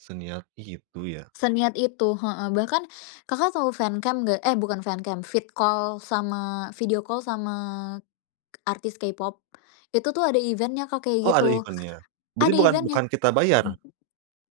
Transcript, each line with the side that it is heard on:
right: Seniat itu, ya?
left: Seniat itu, heeh. Bahkan Kakak tahu fancam nggak? Eh, bukan fancam, vid-call sama video call sama k artis K-pop itu tuh, ada event-nya, Kak,
right: Oh,
left: kayak
right: ada
left: gitu.
right: event-nya? berarti
left: Ada
right: bukan
left: event-nya.
right: bukan kita bayar?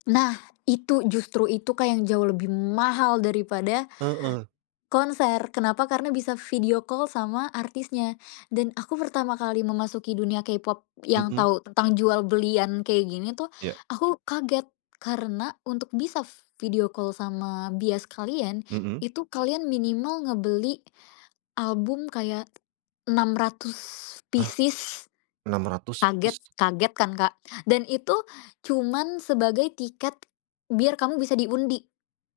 left: Nah, itu justru itu, Kak, yang jauh lebih mahal daripada
right: Heeh.
left: konser. Kenapa? Karena bisa video call sama artisnya. Dan aku pertama kali memasuki dunia K-pop yang
right: Heeh.
left: tahu tentang jual-belian kayak gini tuh
right: Iya.
left: aku kaget, karena untuk bisa video call sama bias kalian
right: Heeh.
left: itu kalian minimal ngebeli album kayak 600
right: Hah?
left: pieces.
right: 600
left: Kaget
right: pieces?
left: kaget kan, Kak. Dan itu cuma sebagai tiket biar kamu bisa diundi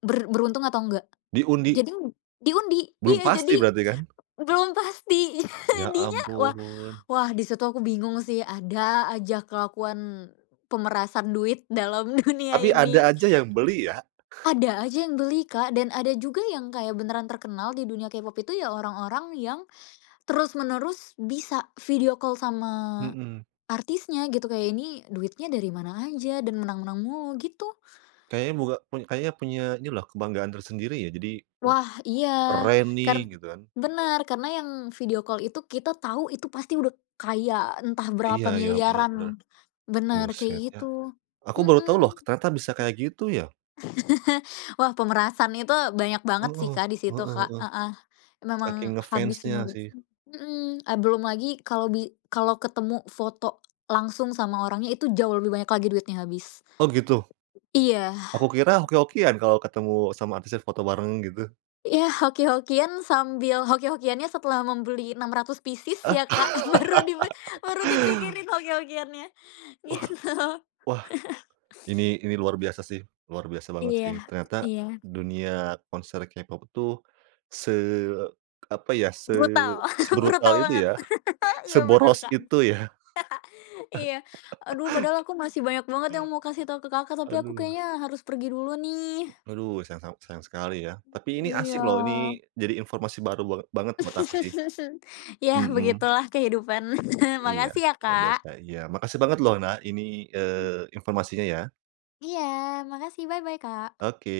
left: ber beruntung atau nggak.
right: Diundi?
left: Jadi diundi,
right: Belum
left: iya,
right: pasti
left: jadi
right: berarti, kan?
left: belum pasti.
right: Ya,
left: Jadinya, wah,
right: ampun.
left: wah, di situ aku bingung sih, ada aja kelakuan pemerasan duit dalam dunia
right: Tapi
left: ini.
right: ada aja yang beli, ya?
left: Ada aja yang beli, Kak, dan ada juga yang kayak beneran terkenal di dunia K-pop itu ya orang-orang yang terus-menerus bisa video call sama
right: Mhm.
left: artisnya, gitu. Kayak ini duitnya dari mana aja dan menang-menang mulu, gitu.
right: Kayaknya buka kayaknya punya ini loh, kebanggaan tersendiri ya. Jadi, oh,
left: Wah, iya,
right: "Keren nih",
left: kar
right: gitu kan?
left: benar, karena yang video call itu kita tahu itu pasti udah kaya entah
right: Iya
left: berapa
right: iya. Benar
left: miliaran.
right: benar,
left: Benar, kayak
right: buset, ya.
left: gitu.
right: Aku baru
left: Heeh.
right: tahu loh ternyata bisa kayak gitu, ya.
left: Wah, pemerasan itu banyak banget sih,
right: Oh,
left: Kak, di situ,
right: heeh
left: Kak,
right: heeh.
left: heeh, memang
right: Saking
left: habis semua
right: ngefannya
left: duit,
right: sih.
left: hmm. Belum lagi kalau bi kalau ketemu foto langsung sama orangnya, itu jauh lebih banyak lagi duitnya habis.
right: Oh, gitu.
left: Iya.
right: Aku kira hoki-hokian kalau ketemu sama artisnya, foto bareng, gitu.
left: Ya, hoki-hokian, sambil hoki-hokiannya setelah membeli 600 pieces
right: Ah.
left: ya, Kak. Baru dipi baru dipikirin hoki-hokiannya,
right: Wah,
left: gitu.
right: wah ini ini luar biasa sih, luar biasa banget sih.
left: Iya,
right: Ternyata
left: iya.
right: dunia konser K-pop itu se apa ya,
left: Brutal,
right: sebrutal
left: brutal
right: itu,
left: banget.
right: ya,
left: Iya, benar,
right: seboros
left: Kak,
right: itu, ya.
left: iya. Aduh, padahal aku masih banyak banget yang mau kasih tahu ke Kakak, tapi aku
right: Aduh.
left: kayaknya harus pergi dulu, nih.
right: Aduh, sayang se sayang sekali, ya. Tapi ini
left: Iya.
right: asik loh, ini jadi informasi baru bange banget buat aku sih,
left: Ya,
right: mhm.
left: begitulah kehidupan.
right: Iya.
left: Makasih ya,
right: Luar biasa,
left: Kak.
right: iya. Makasih banget loh, nah, ini,
left: Hmm.
right: eee, informasinya, ya.
left: Iya, makasih, bye bye, Kak.
right: Oke.